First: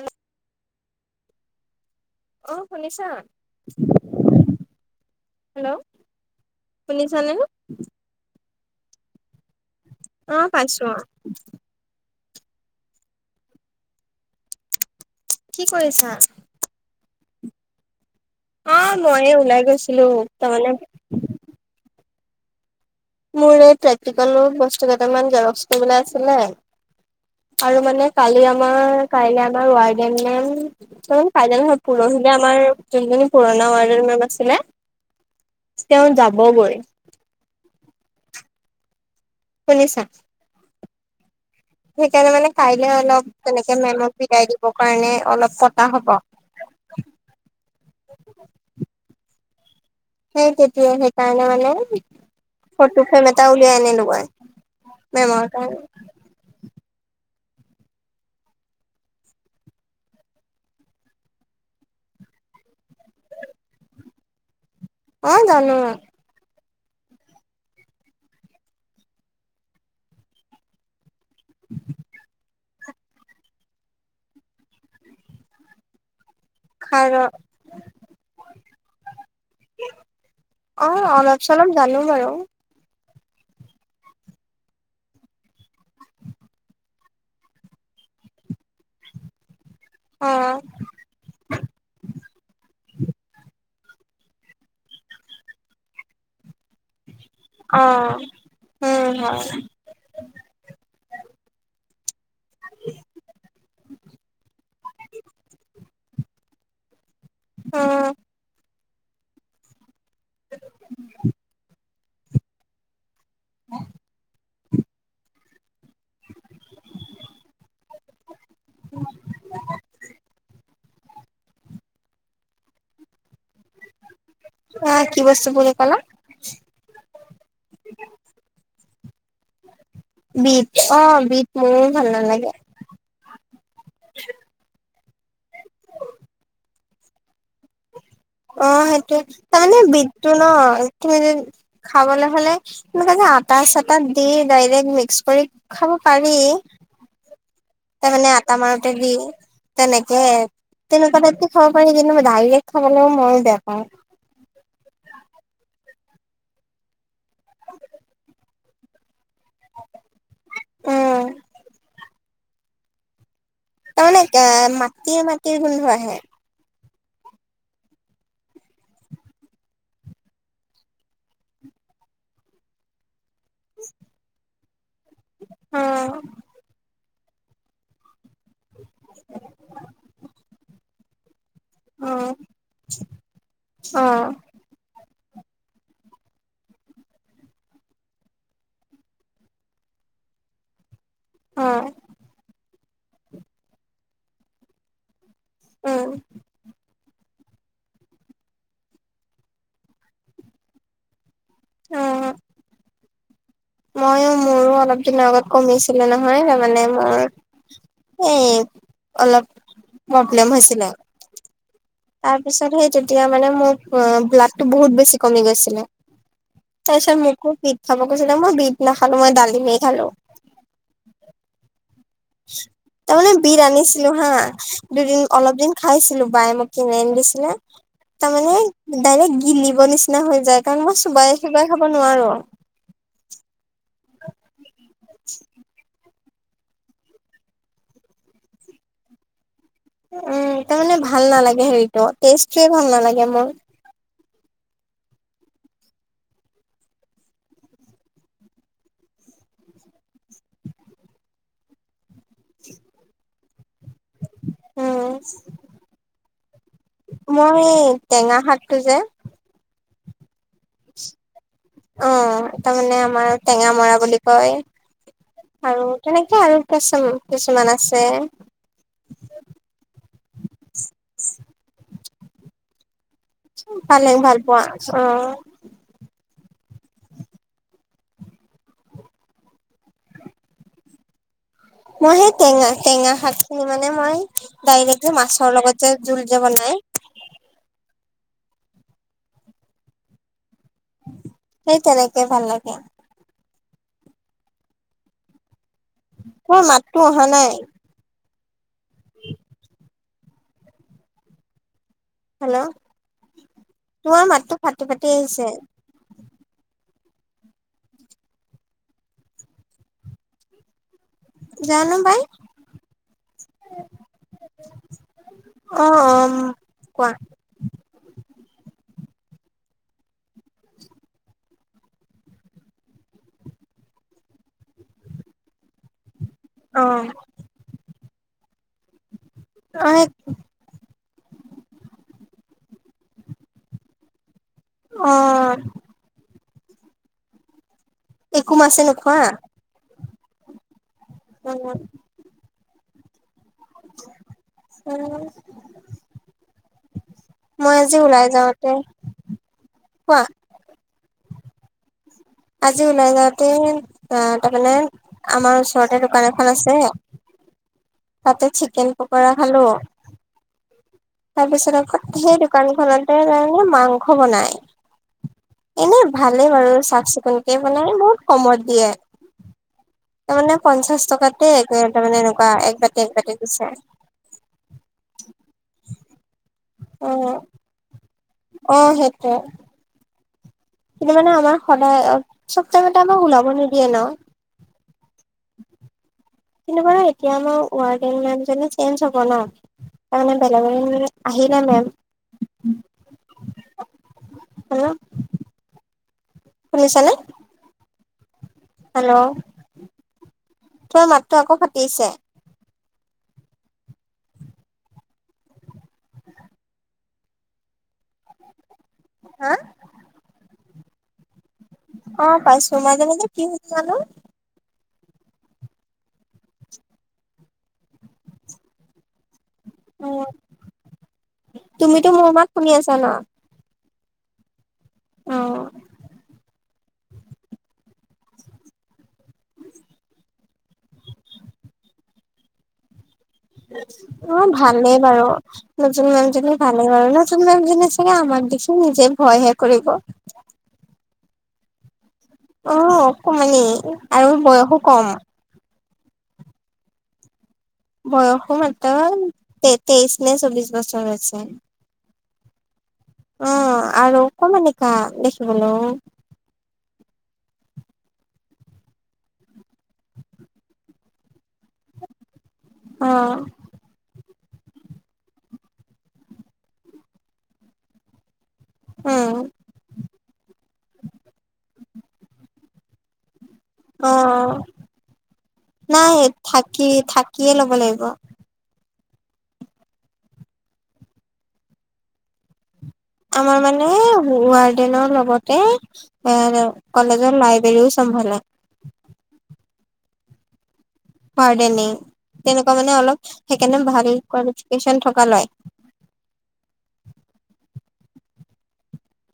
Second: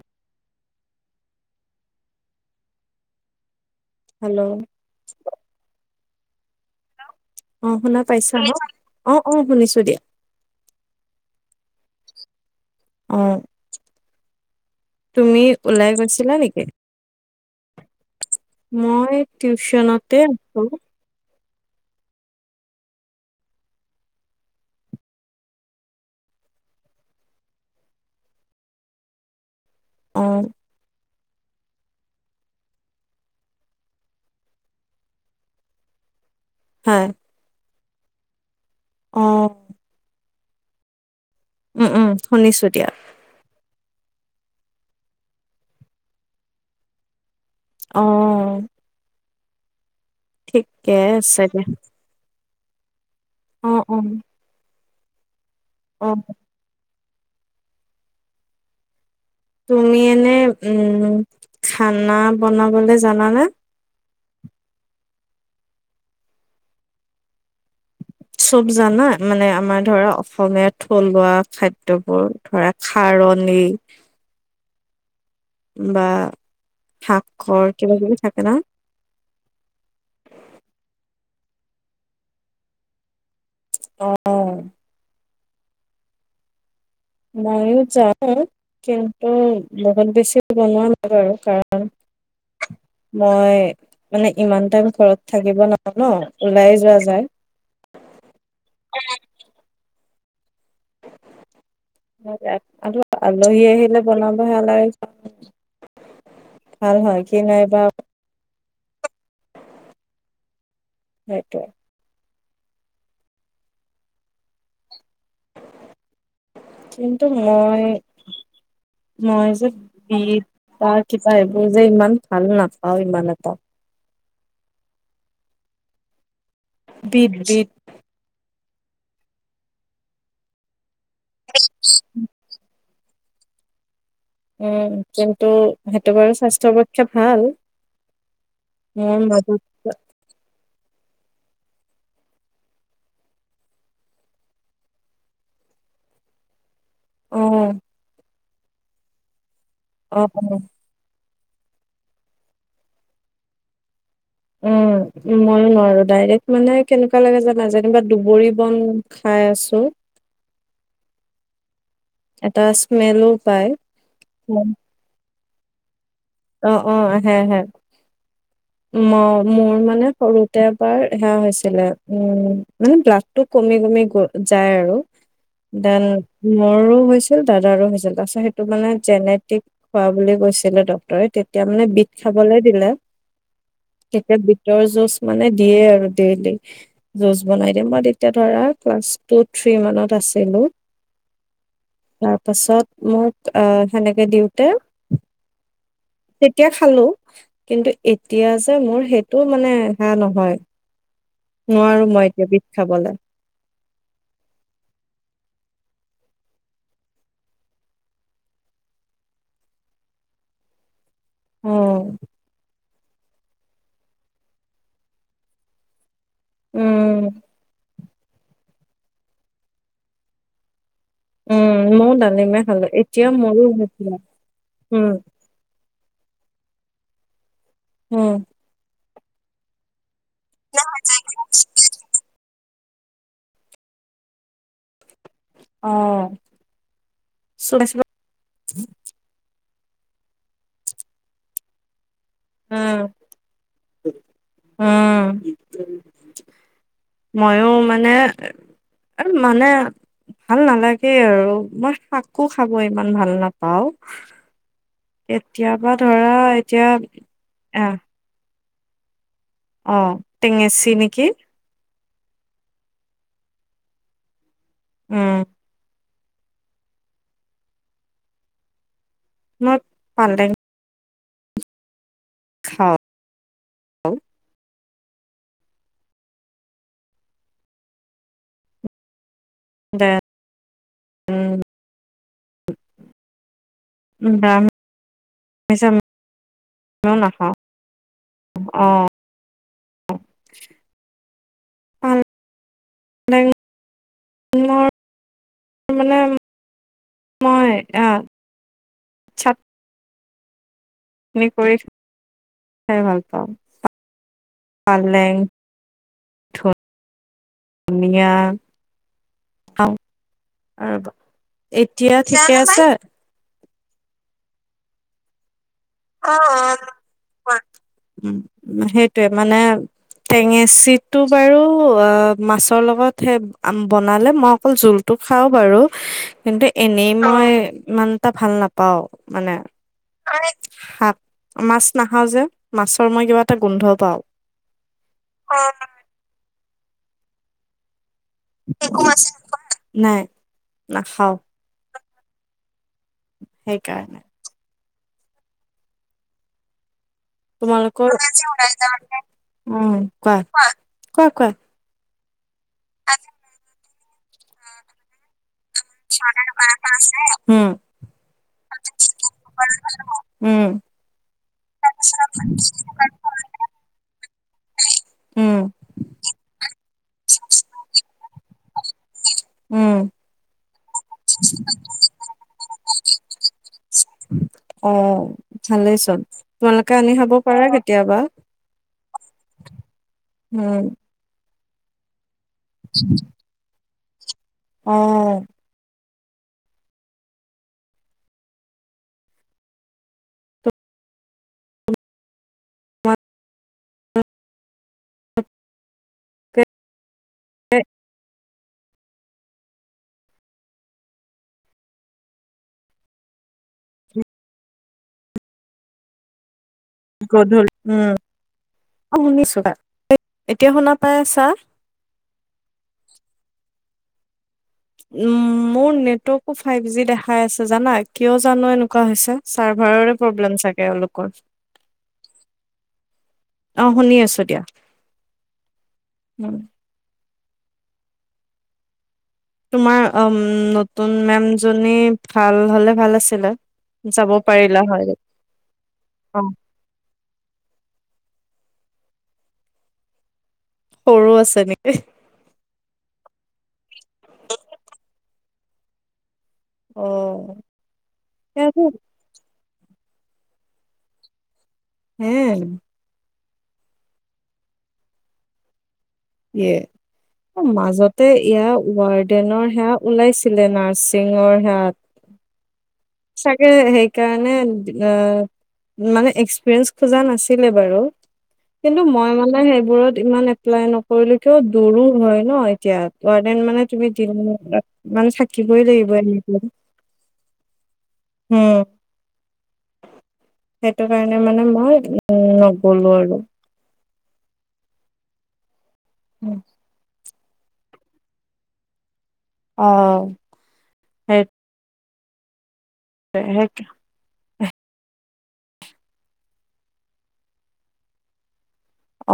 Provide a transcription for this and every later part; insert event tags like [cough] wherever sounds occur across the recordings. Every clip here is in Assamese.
আৰু [unintelligible] অ', শুনিছা? হেল্ল'। হেল্ল' শুনিছানে? অ', শুনা পাইছা ন'? অ', অ', শুনিছো দিয়া। অ', পাইছোঁ অ',। অ তুমি কি ওলাই কৰিছা গৈছিলা নেকি অ মই মইয়ে ওলাই গৈছিলো টিউচনতে আছো তাৰমানে মোৰ এই প্ৰেক্টিকেলৰ বস্তু কেইটামান জেৰক্স কৰিবলে আছিলে আৰু মানে কালি আমাৰ ক আমাৰ েন অ [unintelligible] মে ত কাই পুৰহিলে আমাৰ যোনজনী পুৰণা ৱাৰ্ডৰ মেম আছিলে তেওঁ যাবগৈ হয় অ শুনিছা উম উম সেইকাৰণে মানে শুনিছো কাইলে দিয়া অলপ তেনেকে মেমক বিদায় দিবৰ কাৰণে অলপ কটা হব অ সেই তেতিয়া ঠিকে আছে সেইকাৰণে দিয়া মানে ফটো ফেম এটা অ উলিয়াই আনিলো মই মেমৰ কাৰণে অঁ তুমি এনে উম খানা বনাবলে জানানে অ জানো চব জানা মানে আমাৰ ধৰা অসমীয়া থলুৱা খাদ্য বোৰ ধৰা খাৰণী বা খাৰ শাকৰ কিবা কিবি থাকে ন অ অলপ চলপ জানো বাৰু অ মইও জানো কিন্তু বহুত অ বেছি বনোৱা নাই বাৰু কাৰণ মই মানে ইমান টাইম ঘৰত থাকিব নোৱাৰো ন ওলাই যোৱা যায় অ উম হয় আৰু আলহী আহিলে বনাবহে ভাল হয় কি নাইবা উম সেইটোৱে উ [unintelligible] কিন্তু মই মই যে বিত তা কিবা এইবোৰ যে ইমান ভাল নাপাও ইমান এটা আহ কি বস্তু বুলি কলা বিত বিত বিট অ বিট মো ভাল নালাগে উম কিন্তু সেইটো বাৰু স্বাস্থ্যৰ পক্ষে ভাল অ সেইটোৱে মোৰ মাজত তাৰমানে বিতটো ন তুমি যে খাবলে হলে তেনেকে যে আটা চাতাত দি ডাইৰেক্ট মিক্স কৰি খাব পাৰি অ তাৰমানে আটা মাৰোতে দিও অ তেনেকে অ তেনেকুৱা টাইপকে খাব পাৰি কিন্তু মই ডাইৰেক্ট খাবলৈ ময়ো বেয়া পাওঁ উম ময়ো নোৱাৰো ডাইৰেক্ট মানে কেনেকুৱা লাগে জানা যেনিবা দুবৰি বন খাই আছো উম এটা স্মেলো পায় তাৰমানে কে উম। মাটিয়ে মাটিৰ গোন্ধ আহে অ অ আহে আহে ম মোৰ মানে সৰুতে এবাৰ সেয়া হৈছিলে উম মানে ব্লাত টো কমি কমি গ যায় আৰু অ দেন মোৰো হৈছিল দাদাৰো হৈছিল তাৰপাছত সেইটো মানে জেনেটিক হোৱা বুলি কৈছিলে তই তেতিয়া মানে বিট অ খাবলে দিলে অ তেতিয়া বিট টৰ জুচ মানে দিয়ে আৰু ডেইলী জুচ বনাই দিয়ে মই তেতিয়া ধৰা ক্লাছ টু থ্ৰী মানত আছিলো অ তাৰ পাছত মোক আহ সেনেকে দিওঁতে আহ তেতিয়া খালো কিন্তু এতিয়া যে‌‌ মোৰ সেইটো মানে সেয়া নহয় নোঁৱাৰো মই এতিয়া বিট খাবলে ময়ো মোৰো অলপ দিনৰ আগত কমিছিলে নহয় তাৰমানে মোৰ এ অলপ প্ৰব্লেম হৈছিলে উম তাৰ পিছত সেই তে তিয়া মানে মোক ব্লাডটো বহুত বেছি কমি গৈছিলে তাৰপিছত উম মোকো বিট খাব কৈছিলে মই বিট নাখালো মই দালিমে খালো উম ময়ো ডা তাৰমানে বিট আনিছিলো হা উম দুদিন অলপ দিন খাইছিলো বায়ে মোক কিনি আনি দিছিলে উম তাৰমানে ডাইৰেক্ট গিলিব নিছ নিচিনা হৈ যায় কাৰণ মই চোবাই চোবাই খাব নোঁৱাৰো [inaudible] অ চোবাই চোবা উম তাৰ মানে ভাল নালাগে হেৰিটো টেষ্টটোয়ে ভাল উম নালাগে মোৰ উম ময়ো মানে আৰু মানে ভাল নালাগে আৰু মই শাক কো খাব ইমান ভাল নাপাওঁ উম। কেতিয়াবা ধৰা এতিয়া মই এ টেঙা শাকটো যে অ টেঙেচি নেকি অ তাৰমানে আমাৰ টেঙামৰা বুলি কয় উম আৰু তেনেকে আৰু কিছু কিছুমান আছে মই পালেং পালেং ভাল পোৱা অ [unintelligible] মই সেই টেঙা টেঙা শাকখিনি মানে মই নিৰামিষে ডাইৰেক্ট যে মাছৰ লগত যে জোল যে বনাই মই নাখাওঁ অহ সেই তেনেকে ভাল লাগে [unintelligible] মো মাততো অহা নাই অ ছাত। [unintelligible] কৰি হেল্ল' খাই ভাল পাওঁ তোমাৰ মাততো ফাটি ফাটি আহিছে পালেং [unintelligible] ধুনীয়া খাওঁ আৰু জানো এতিয়া পাই ঠিকে আছে অ কোৱা উম সেইটোৱে মানে টেঙেচীটো বাৰু অ মাছৰ লগত হে বনালে মই অকল জোল টো খাও বাৰু কিন্তু অ এনেই মই ইমান এটা ভাল নাপাও, মানে [unintelligible] [unintelligible] মাছ নাখাও যে মাছৰ মই কিবা এটা গোন্ধ পাওঁ। অ'। একো মমাছেই নোখোৱা? নাই নাখাও। অ'। সেইকাৰণে। উম। তোমালোকৰ উম, কোৱা কোৱা কোৱা? আজি ওলাই যাওতে আহ, তাৰমানে আমাৰ ওচৰতে দোকান এখন আছে। উম তাতে চিকেন পকৰা খালো। উম। তাৰ পিছত আকৌ সেই দোকানখনতে তাৰমানে মাংস বনাই। উম এনে ভালেই বাৰু চাফ-চিকুণকে বনাই বহুত কমত দিয়ে। উম। তাৰ মানে পঞ্চাশ টকাতে একে তাৰমানে এনেকুৱা এক বাতি এক বাতি দিছে অ', ভালে চোন। তোমালোকে অ আনি খাব পাৰা কেতিয়াবা। [unintelligible] উম। [unintelligible] মানে আমাৰ সদায় অ', চব টাইমতে আমাক ওলাব নিদিয়ে ন'। অ'। কিন্তু মানে এতিয়া আমাৰ ৱাৰডে মেম জনি চেঞ্জ হ'ব ন'? তাৰমানে বেলগৰ আহিলে মেম। হেল্ল'? [unintelligible] শুনিছানে? [unintelligible] হেল্ল' তোমাৰ মাতটো আকৌ ফাটিছে। গধূল উম, অ', হা শুনিছো। এতিয়া শুনা পাই আছা? অ', পাইছো মাজে মাজে কি হৈছে জানো। উম, মোৰ নেটৱৰ্কো ফাইভ জি দেখাই আছে জানা, কিয় জানো এনেকুৱা হৈছে। চাৰ্ভাৰৰে উম, প্ৰব্লেম চাগে এওঁলোকৰ। অ', তুমিতো মোৰ মাত শুনি আছা ন শুনি আছো দিয়া। অ'। উম, তোমাৰ অ', নতুন মে'ম জনী ভাল হ'লে ভাল আছিলে। যাব অ', পাৰিলা ভালেই হয় বাৰু। নতুন মেম অ', জনি ভালেই বাৰু, নতুন মেম জনি চাগে আমাক দেখি নিজে ভয়ে কৰিব। সৰু আছে নেকি? অ', অকমানি আৰু বয়সো ক'ম। অ'। বয়সো ইয়াতো মাত্ৰ তে-তেইশ নে চবিশ বছৰ হৈছে। হে? অ', আৰু অকমানিকা দেখিবলৈও। ইয়ে। মাজতে ইয়াৰ ৱাৰ্ডেনৰ সেয়া ওলাইছিলে, নাৰ্ছিঙৰ হেয়া অ [inaudible] তাকে সেইকাৰণে আহ, মানে এক্সপিৰিয়েঞ্চ খোজা নাছিলে বাৰু। কিন্তু উম মই মানে সেইবোৰত ইমান, এপ্লাই নকৰো তো, দূৰো হয় ন, এতিয়া ৱাৰ্ডেন মানে তুমি, অ [inaudible] মানে থাকিবই লাগিব নাই এনেকেই থাকি থাকিয়ে ল'ব লাগিব উম, সেইটো কাৰণে মানে মই উম, ন আমাৰ মানে, ৱাৰ্ডেনৰ লগতে, এই কলেজ যত, লাইব্ৰেৰীও চম্ভলে। অ, সেইটোৱে ৱাৰ্ডেনই তেনেকুৱা মানে অলপ, সেই সেইকাৰণে ভাল [inaudible] থকা ল'ৰাই।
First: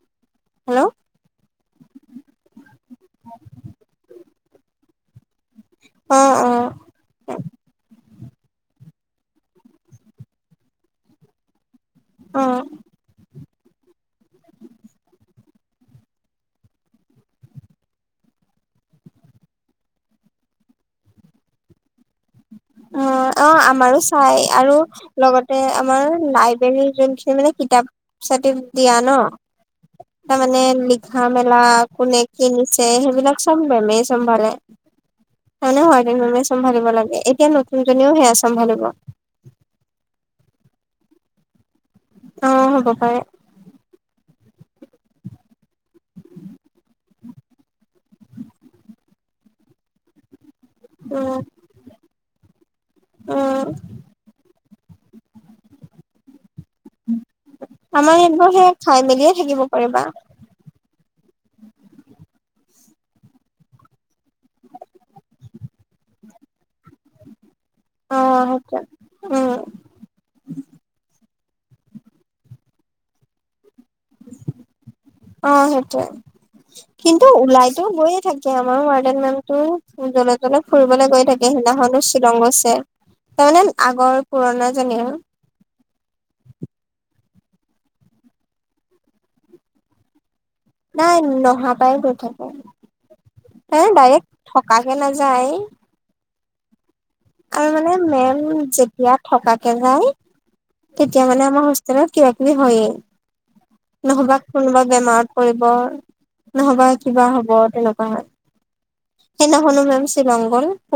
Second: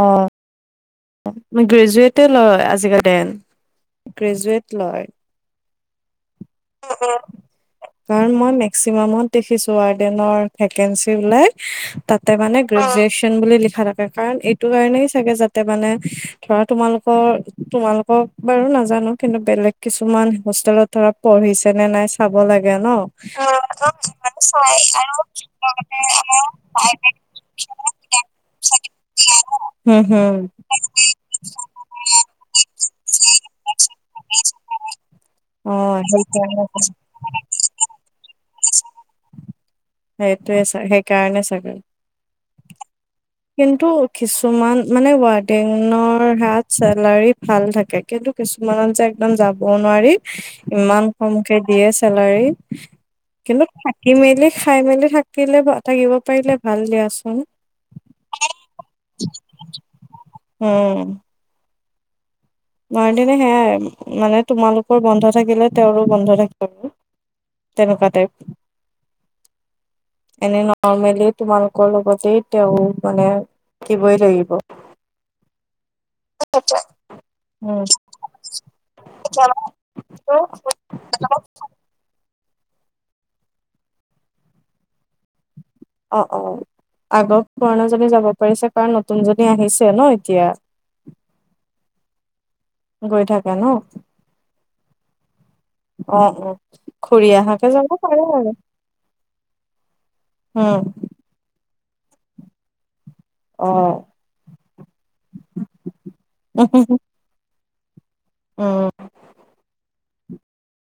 অ, হেল্ল' গ্ৰেজুৱেটে লয়, আজিকালি, গ্ৰেজুৱেট লয়। অ, অ, [unintelligible] কাৰণ মই মেক্সিমামত দেখিছো, ৱাৰ্ডেনৰ ভেকেন্সি ওলাই। তাতে অ মানে, গ্ৰেজুৱেচন বুলি লিখা থাকে। কাৰণ এইটো কাৰণেই চাগে যাতে মানে, ধৰা তোমালোকৰ, তোমালোকৰ বাৰু নাজানো, কিন্তু বেলেগ কিছুমান হোষ্টেলত ধৰক পঢ়িছে নে নাই চাব লাগে ন, অ অ আমাৰো চাই আৰু লগতে [unintelligible] কিতাপ-চাতিপ দিয়া ন, হম হম। তাৰমানে লিখা-মেলা কোনে কি দিছে, সেইবিলাক চ'ব মেমেই চম্ভালে। তাৰমানে অই, ৱাৰ্ডেন মেমে চম্ভালিব লাগে, এতিয়া নতুন জনিয়েও সেয়া চম্ভালিব। সেইটোয়ে চা, সেইকাৰণে চাগে। অ, হ'ব পাৰে। কিন্তু কিছুমান মানে, ৱাৰ্ডেনৰ হাত চেলাৰী ভাল থাকে কিন্তু কিছুমানত যে, একদম যাব নোৱাৰি, ইমান খং উম উঠে। দিয়ে চেলাৰী, উম কিন্তু থাকি মেলি, খাই মেলি থাকিলে, থাকিব পাৰিলে ভাল, দিয়াচোন। আমাৰ ইয়াত বাৰু সেয়া খাই, মেলিয়ে থাকিব পাৰিবা। উম, ৱাৰ্ডেনৰ সেয়াই মানে, তোমালোকৰ বন্ধ থাকিলে তেওঁৰো বন্ধ থাকিব আৰু। তেনেকুৱা অ তাইপ। সেইটোৱে উম এনে নৰ্মেলি, তোমালোকৰ লগতে তেওঁ মানে থাকিবই লাগিব। অ সেইটোৱে [unintelligible] কিন্তু ওলাইতো উম গৈয়ে থাকে, আমাৰ ৱাৰ্ডেন মেমতো অ জলৈ- তলৈ ফু ফুৰিবলৈ গৈ থাকে, সেইদিনাখনো শ্বিলং গৈছে তাৰমানে আগৰ, পুৰণা জনী আৰু। অ, অ, আগৰ পুৰণা জনী যাব পাৰিছে, কাৰণ নতুন জনী আহিছে ন, এতিয়া। নাই, নহা পাই গৈ থাকে। গৈ থাক তাই ডাইৰেক্ট, থকাকে নাযায়। অ অ খুৰী আহাকে আৰু যাব মানে পাৰে মেম যেতিয়া, থকাকে যায়। উমঁ। এতিয়া মানে আমাৰ হোষ্টেলত কিবা কিবি হয়ে। অ নহ'বা কোনোবা বেমাৰত পৰিব। নহ'বা কিবা হ'ব তেনেকুৱা হয়। উম। সেইদিনাখনো মেম শ্বিলং গ'ল।